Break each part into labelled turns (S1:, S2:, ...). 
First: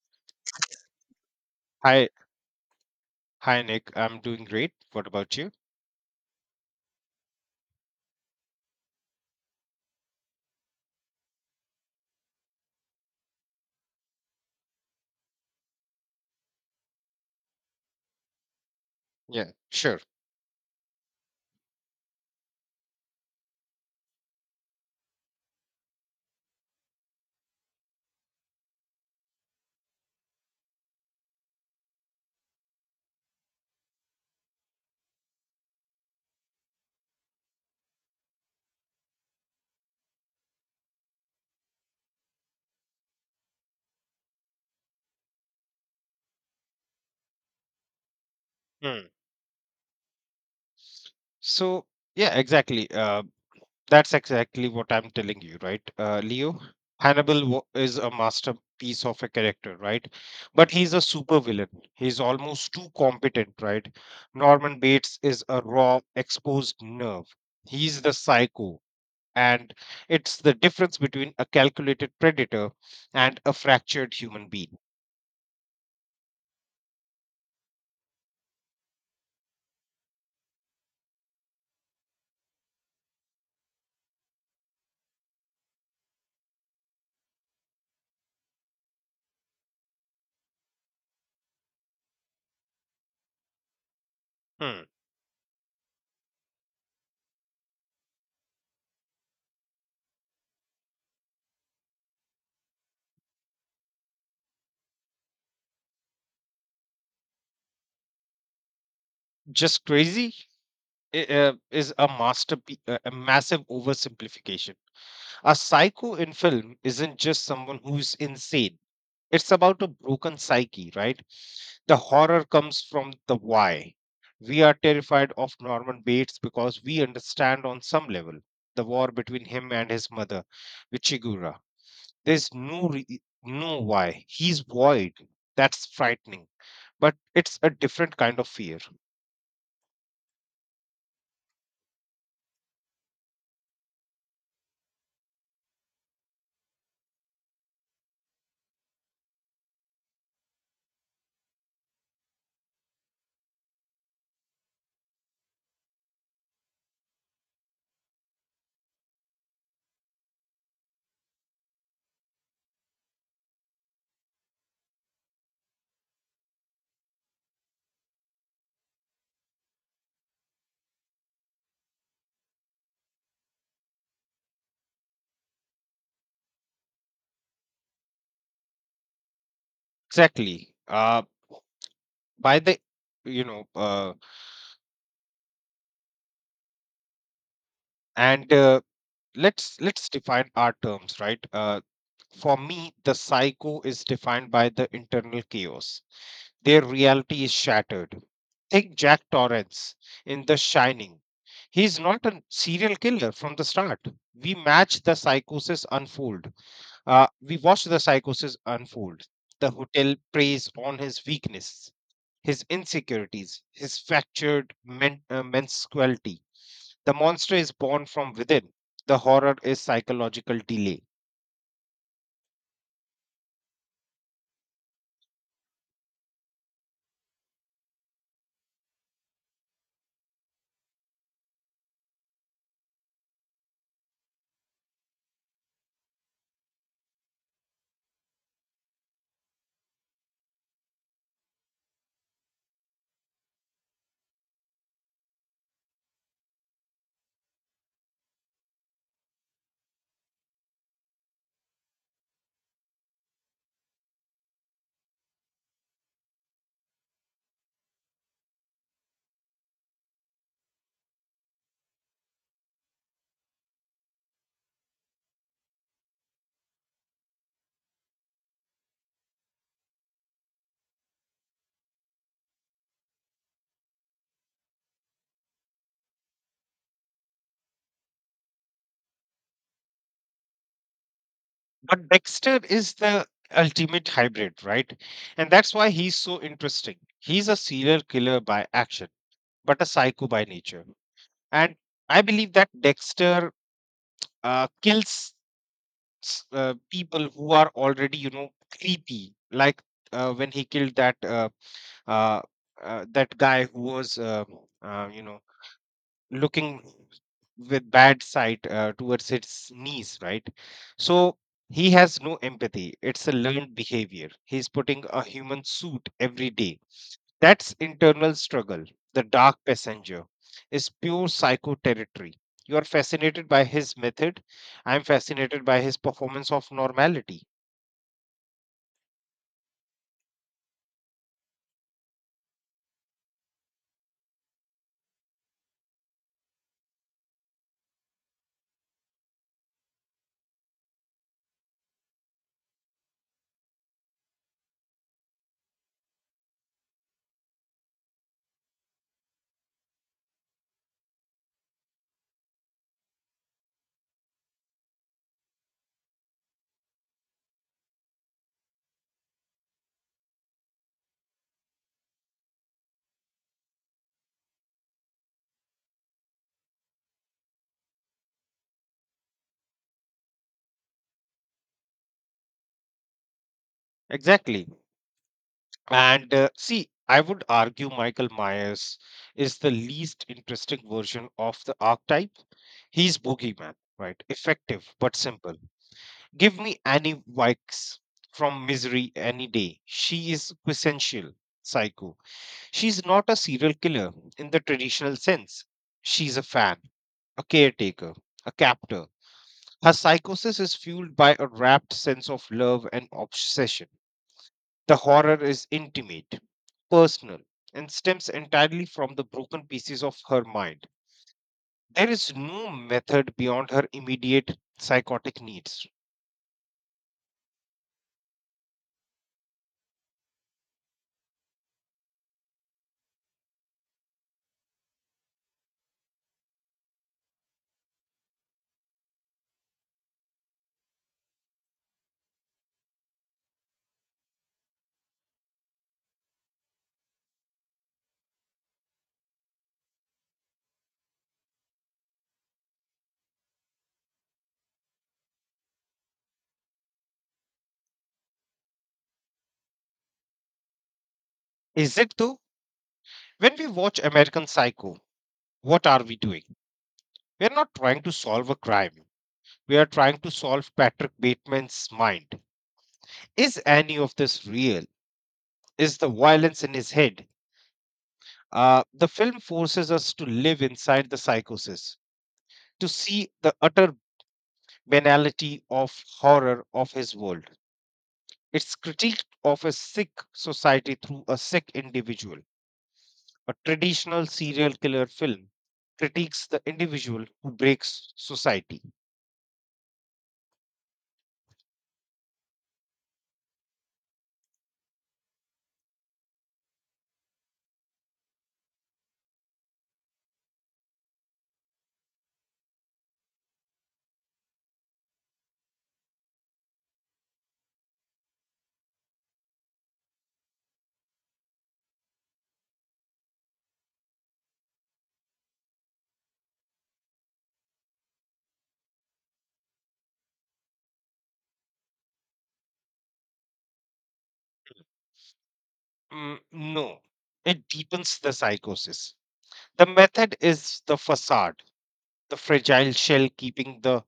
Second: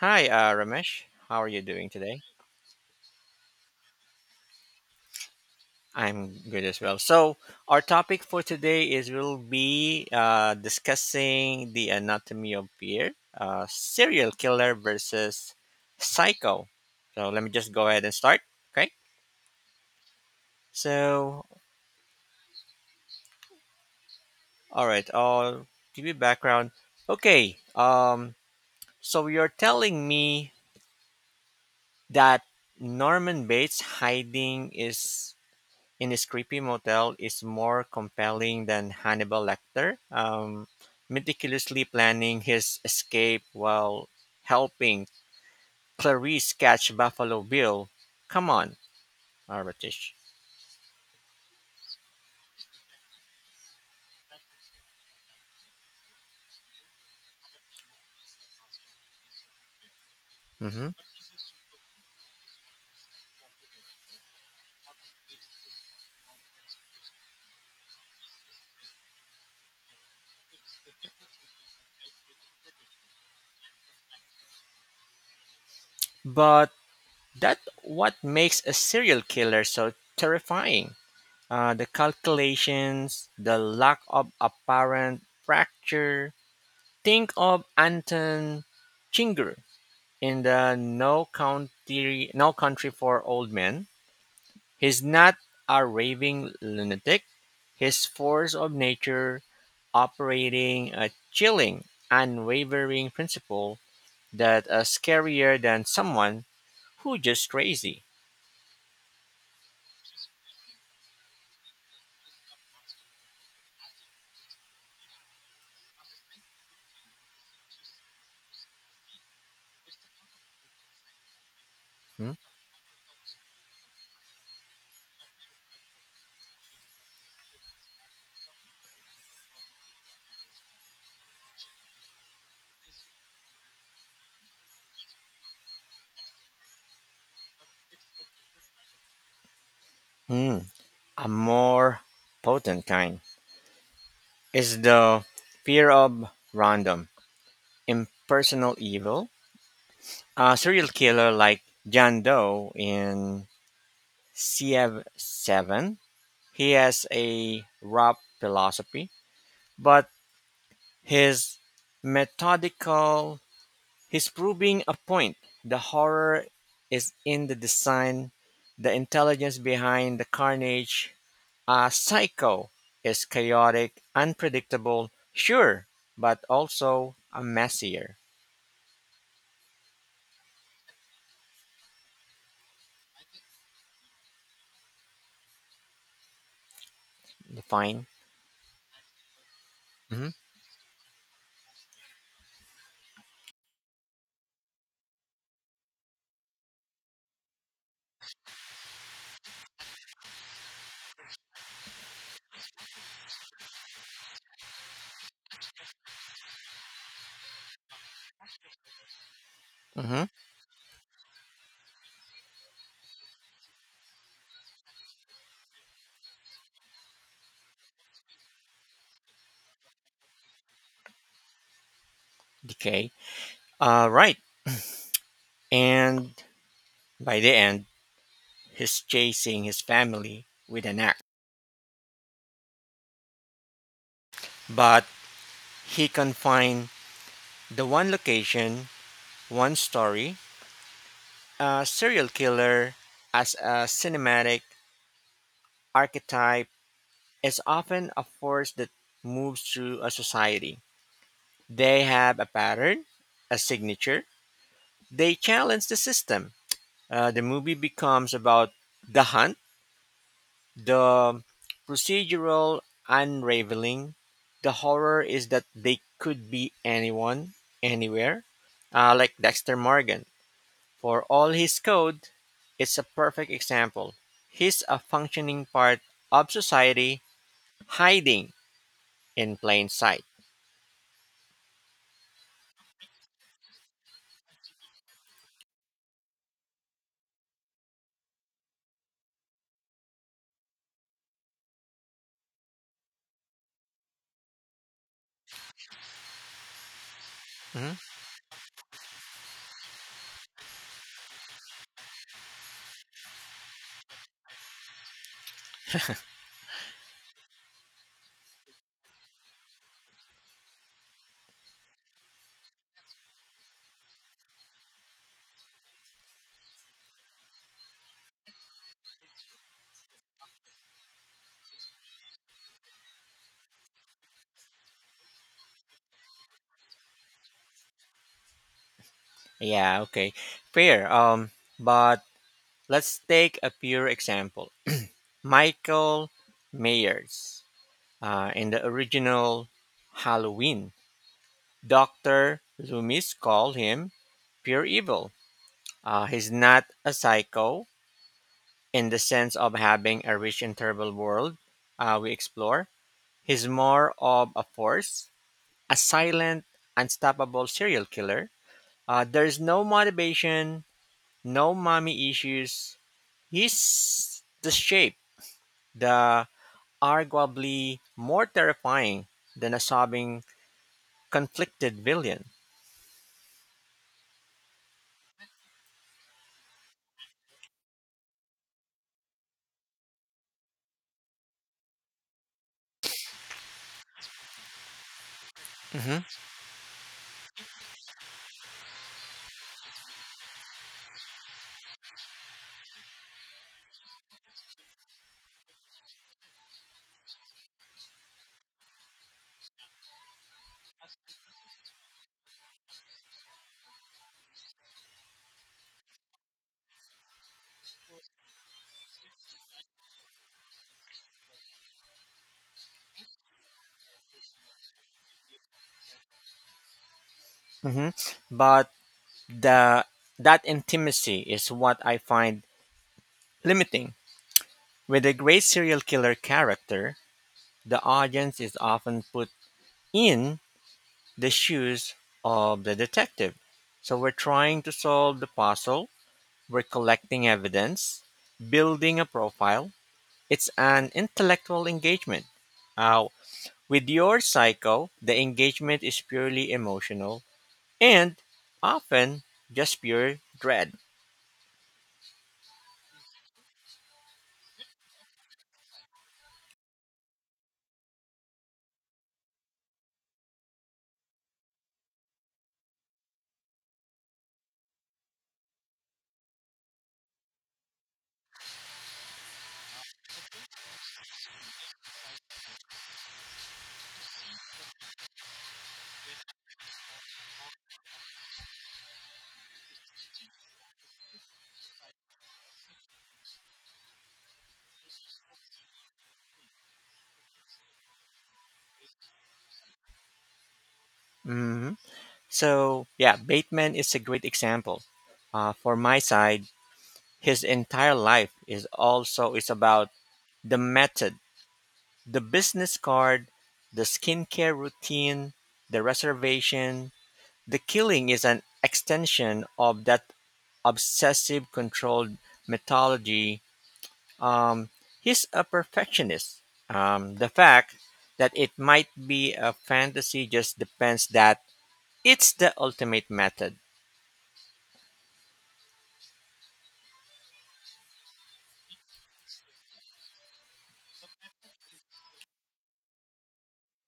S1: Hi, Ramesh. How are you doing
S2: Hi,
S1: today?
S2: hi Nick. I'm doing great. What about you?
S1: I'm good as well. Our topic for today is we'll be discussing the anatomy of fear, serial killer versus psycho. So, let me just go ahead and start. Okay.
S2: Yeah, sure.
S1: So, all right. I'll give you background. Okay. So you're telling me that Norman Bates hiding is in his creepy motel is more compelling than Hannibal Lecter, meticulously planning his escape while helping Clarice catch Buffalo Bill. Come on,
S2: Hmm.
S1: Arbatish.
S2: So, yeah, exactly. That's exactly what I'm telling you, right? Leo, Hannibal is a masterpiece of a character, right? But
S1: hmm
S2: he's a supervillain. He's almost too competent, right? Norman Bates is a raw, exposed nerve. He's the psycho. And it's the difference between a calculated predator and a fractured human being.
S1: But that's what makes a serial killer so terrifying. The calculations, the lack of apparent fracture. Think of Anton Chigurh in the No Country for Old Men.
S2: Hmm.
S1: He's not a raving lunatic. His force of nature operating a chilling, unwavering principle that is scarier than someone who just crazy.
S2: Just crazy? Is a masterpiece, a massive oversimplification. A psycho in film isn't just someone who's insane. It's about a broken psyche, right? The
S1: Hmm?
S2: horror comes from the why. We are terrified of Norman Bates because we understand on some level the war between him and his mother, Wichigura. There's no why. He's void. That's frightening, but it's a different kind of fear.
S1: Hmm. A more potent kind is the fear of random, impersonal evil. A serial killer like John Doe in CF7. He has a rap philosophy, but his methodical, he's proving a point. The horror is in the design, the intelligence behind the carnage. A psycho is chaotic, unpredictable, sure, but also a messier.
S2: Exactly. By the you know
S1: Define.
S2: and Let's
S1: Mm-hmm.
S2: define our terms, for me the psycho is defined by the internal chaos. Their reality is shattered. Take Jack Torrance in The Shining. He's not a serial killer from the start. we match the psychosis unfold we watch the psychosis unfold. The hotel
S1: Mm-hmm.
S2: preys on his weakness, his insecurities, his fractured menstruality. The monster is born from within. The horror is psychological delay.
S1: Decay. Right. And by the end, he's chasing his family with an axe. But he confined the one location, one story, a serial killer as a cinematic archetype is often a force that moves through a society. They have a pattern, a signature, they challenge the system. The movie becomes about the hunt, the procedural unraveling. The horror is that they could be anyone, anywhere, like Dexter Morgan. For all his code, it's a perfect example. He's a functioning part of society hiding in plain sight.
S2: But Dexter is the ultimate hybrid, right? And that's why he's so interesting. He's a serial killer by action, but a psycho by nature. And I believe that Dexter kills people who are
S1: Mhm.
S2: already, you know, creepy. Like when he killed uh, that guy who was, you know, looking with bad sight towards its knees, right? So he has no empathy. It's a learned behavior. He's putting a human suit every day. That's internal struggle. The dark passenger is pure psycho territory. You are fascinated by his method. I'm fascinated by his performance of normality.
S1: Yeah, okay. Fair. But let's take a pure example. Michael Myers in the original Halloween. Dr. Loomis called him pure evil. He's not a psycho in the sense of having a rich and terrible world we explore. He's more of a force, a silent, unstoppable serial killer. There's no motivation, no mommy issues. He's the shape, the arguably more terrifying than a sobbing, conflicted villain.
S2: Exactly. And see, I would argue Michael Myers is the least interesting version of the archetype. He's boogeyman, right? Effective but simple.
S1: hmm
S2: Give me Annie Wilkes from Misery any day. She is quintessential psycho. She's not a serial killer in the traditional sense. She's a fan, a caretaker, a captor. Her psychosis is fueled by a wrapped sense of love and obsession. The horror is intimate, personal, and stems entirely from the broken pieces of her mind. There is no method beyond her immediate psychotic needs.
S1: hmm But the that intimacy is what I find limiting. With a great serial killer character, the audience is often put in the shoes of the detective. So we're trying to solve the puzzle, we're collecting evidence, building a profile. It's an intellectual engagement. Uh, with your psycho, the engagement is purely emotional and often just pure dread.
S2: Is it though? When we watch American Psycho, what are we doing? We are not trying to solve a crime. We are trying to solve Patrick Bateman's mind. Is any of this real? Is the violence in his head? The film forces us to live inside the psychosis, to see the utter banality of horror of his world. It's critique of a sick society through a sick individual. A traditional serial killer film critiques the individual who breaks society.
S1: hmm So, yeah, Bateman is a great example. For my side, his entire life is also is about the method. The business card, the skincare routine, the reservation, the killing is an extension of that obsessive controlled methodology. Um, he's a perfectionist. The fact that it might be a fantasy just depends that it's the ultimate method.
S2: Mm, no, it deepens the psychosis. The method is the facade, the fragile shell keeping the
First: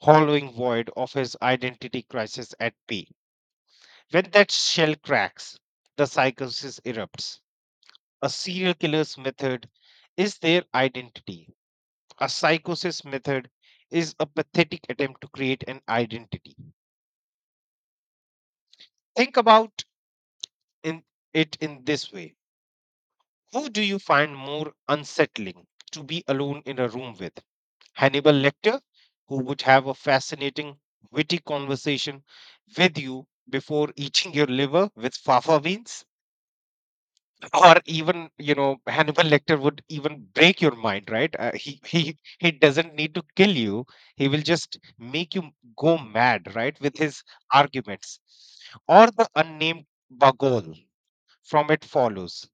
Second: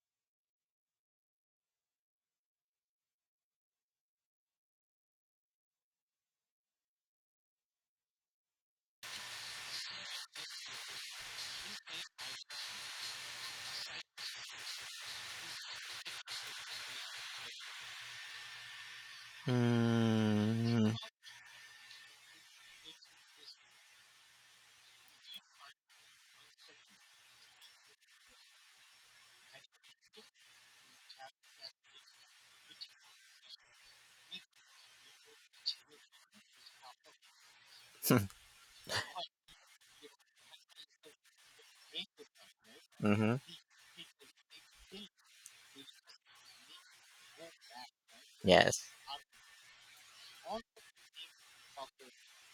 S2: hollowing void of his identity crisis at bay. When that shell cracks, the psychosis erupts. A serial killer's method is their identity. A psychosis method is a pathetic attempt to create an identity. Think about
S1: Mm.
S2: in in this way. Who do you find more unsettling to be alone in a room with? Hannibal Lecter, who would have a fascinating, witty conversation with you before eating your liver with fava beans? Or even, you know, Hannibal Lecter would even break your mind, right? He doesn't need to
S1: hmm
S2: kill you. He will just make you go mad, right, with his arguments?
S1: Yes.
S2: Or the unnamed bagol from It Follows.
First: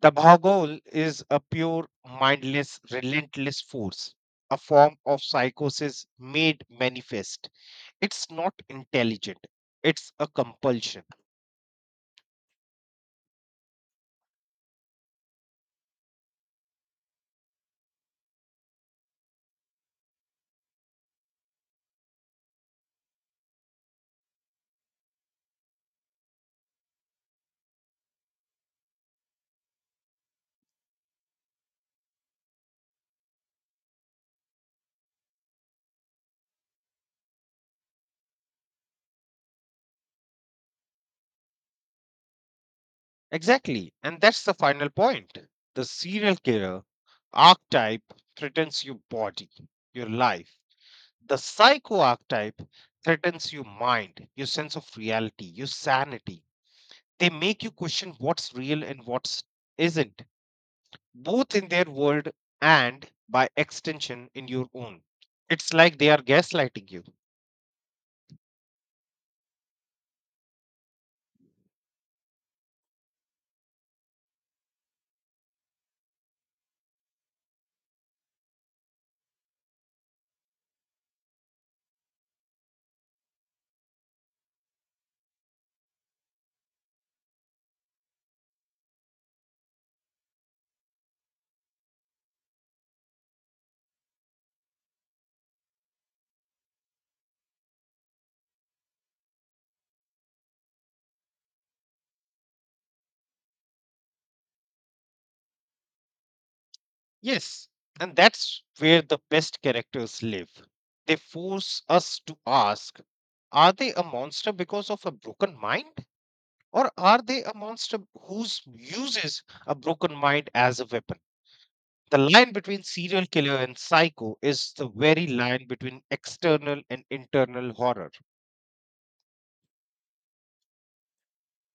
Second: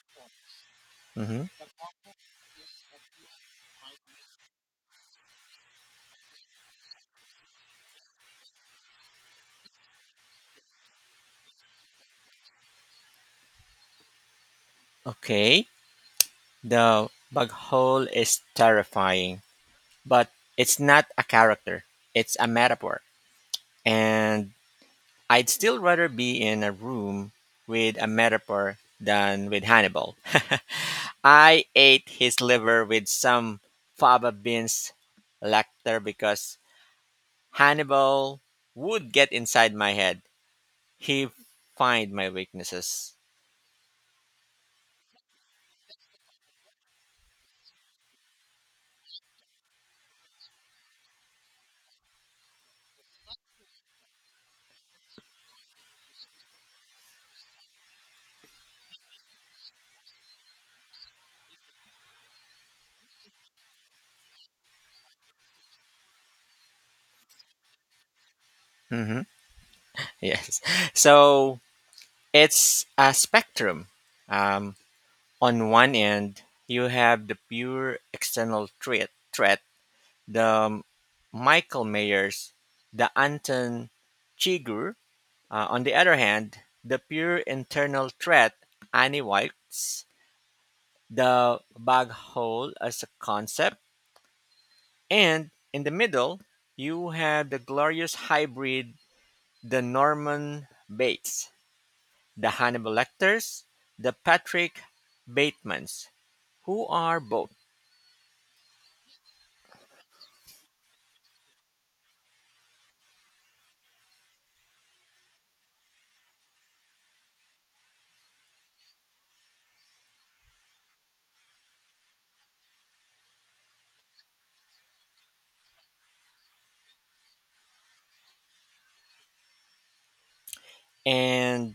S2: The bagol is a
S1: hmm
S2: pure, mindless, relentless force, a form of psychosis made manifest. It's not intelligent, it's a compulsion.
S1: Okay. The bug hole is terrifying, but it's not a character, it's a metaphor. And I'd still rather be in a room with a metaphor than with Hannibal. I ate his liver with some fava beans lecter because Hannibal would get inside my head. He find my weaknesses.
S2: Exactly. And that's the final point. The serial killer archetype threatens your body, your life. The psycho archetype threatens your mind, your sense of reality, your sanity. They make you question what's real and what's isn't, both in their world and by extension in your own. It's like they are gaslighting you.
S1: hmm Yes. So it's a spectrum. Um, on one end, you have the pure external threat the Michael Mayers, the Anton Chigurh. On the other hand, the pure internal threat, Annie White's, the bug hole as a concept. And in the middle, you have the glorious hybrid, the Norman Bates, the Hannibal Lecters, the Patrick Batemans, who are both.
S2: Yes, and that's where the best characters live. They force us to ask, are they a monster because of a broken mind? Or are they a monster who uses a broken mind as a weapon? The line between serial killer and psycho is the very line between external and internal horror.
S1: And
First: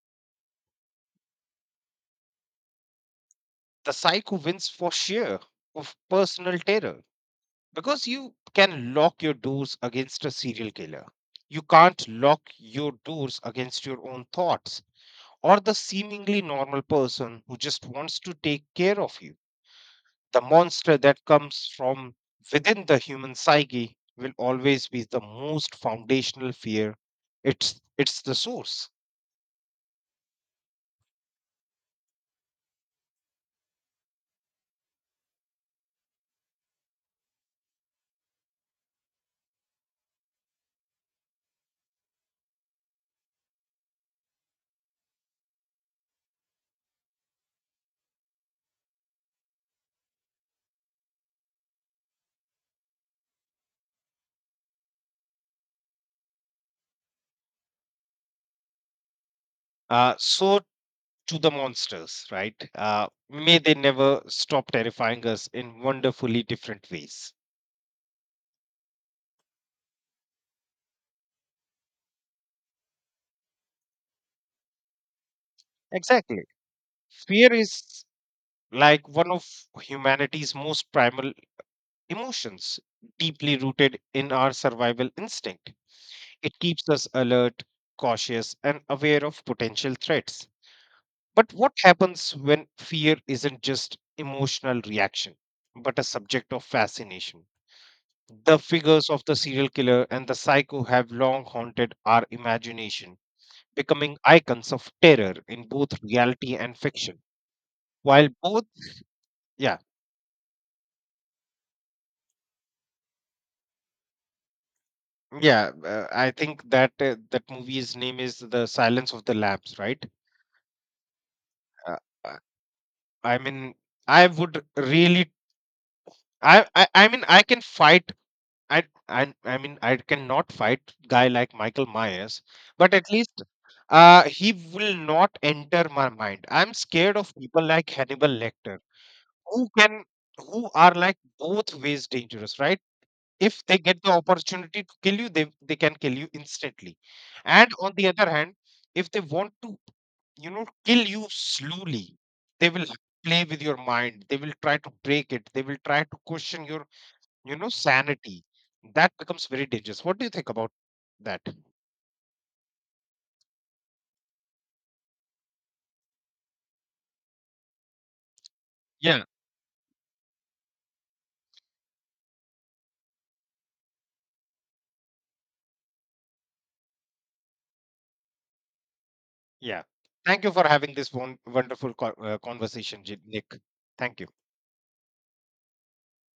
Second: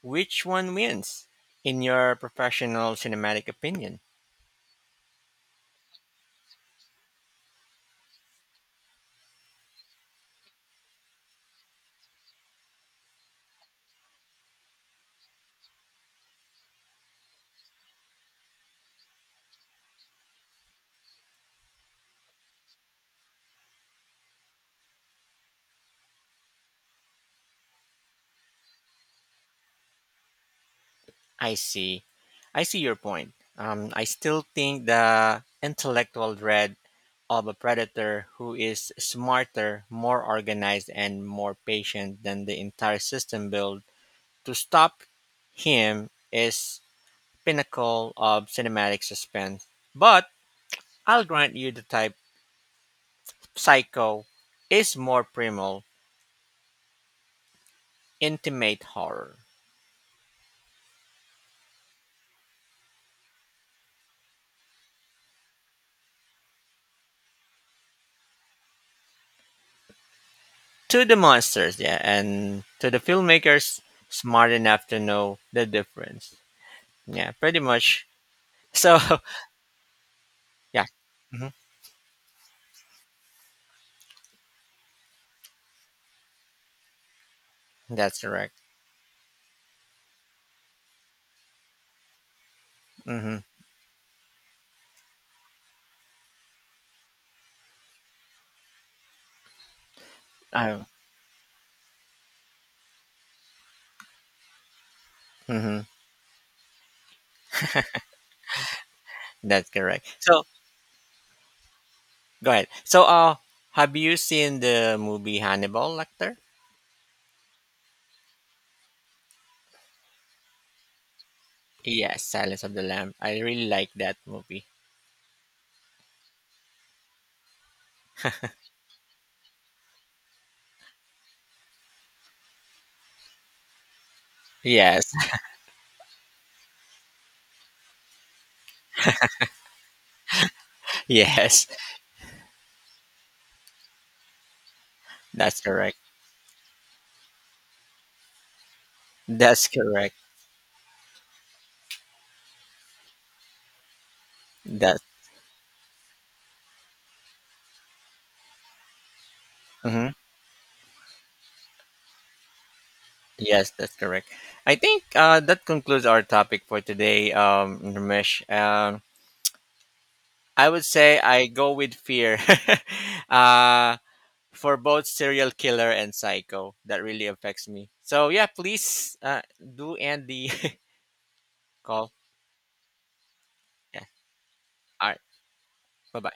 S1: which one wins in your professional cinematic
S2: The
S1: opinion?
S2: psycho wins for sheer of personal terror, because you can lock your doors against a serial killer. You can't lock your doors against your own thoughts or the seemingly normal person who just wants to take care of you. The monster that comes from within the human psyche will always be the most foundational fear. It's the source.
S1: I see. I see your point. I still think the intellectual dread of a predator who is smarter, more organized, and more patient than the entire system build to stop him is pinnacle of cinematic suspense. But I'll grant you the type psycho is more primal, intimate horror.
S2: So to the monsters, right? May they never stop terrifying us in wonderfully different ways.
S1: To the monsters, yeah, and to the filmmakers smart enough to know the difference.
S2: Exactly.
S1: Yeah,
S2: Fear
S1: pretty
S2: is
S1: much. So,
S2: like one of humanity's
S1: yeah,
S2: most primal
S1: hmm
S2: emotions, deeply rooted in our survival instinct. It keeps us alert,
S1: that's
S2: cautious,
S1: correct.
S2: and aware of potential threats. But what happens when fear
S1: Mm-hmm.
S2: isn't just emotional reaction, but a subject of fascination? The figures of the serial killer and the psycho
S1: Oh,
S2: have long haunted our imagination, becoming icons of terror in
S1: hmm
S2: both reality and fiction. While both,
S1: that's
S2: yeah,
S1: correct. So, go ahead. So, have you seen the movie
S2: Yeah,
S1: Hannibal
S2: I
S1: Lecter?
S2: think that that movie's name is The Silence of the Lambs, right? Uh,
S1: Yes,
S2: uh,
S1: Silence of the Lamb.
S2: I
S1: I really
S2: mean,
S1: like that
S2: I would
S1: movie.
S2: really, I mean, I can fight. I mean, I cannot fight guy like Michael Myers, but at least he will
S1: Yes,
S2: not enter my mind. I'm scared of people like Hannibal Lecter, who can, who are like
S1: yes,
S2: both ways dangerous, right? If they get the opportunity to kill you, they
S1: that's
S2: they can
S1: correct.
S2: kill you instantly, and on the other hand, if they want
S1: That's
S2: to,
S1: correct.
S2: you know, kill you slowly, they will play with your mind. They will try to
S1: That.
S2: break it. They will try to question your, you know, sanity. That becomes very dangerous.
S1: Mhm.
S2: What do you think about that?
S1: Yes, that's correct. I think that concludes our topic for today, Ramesh.
S2: yeah
S1: I would say I go with fear uh, for both serial killer and psycho. That really affects me. So, yeah, please
S2: yeah
S1: do end
S2: Thank
S1: the
S2: you for having this one wonderful
S1: call.
S2: conversation, Nick.
S1: Yeah.
S2: Thank you.
S1: All right. Bye bye.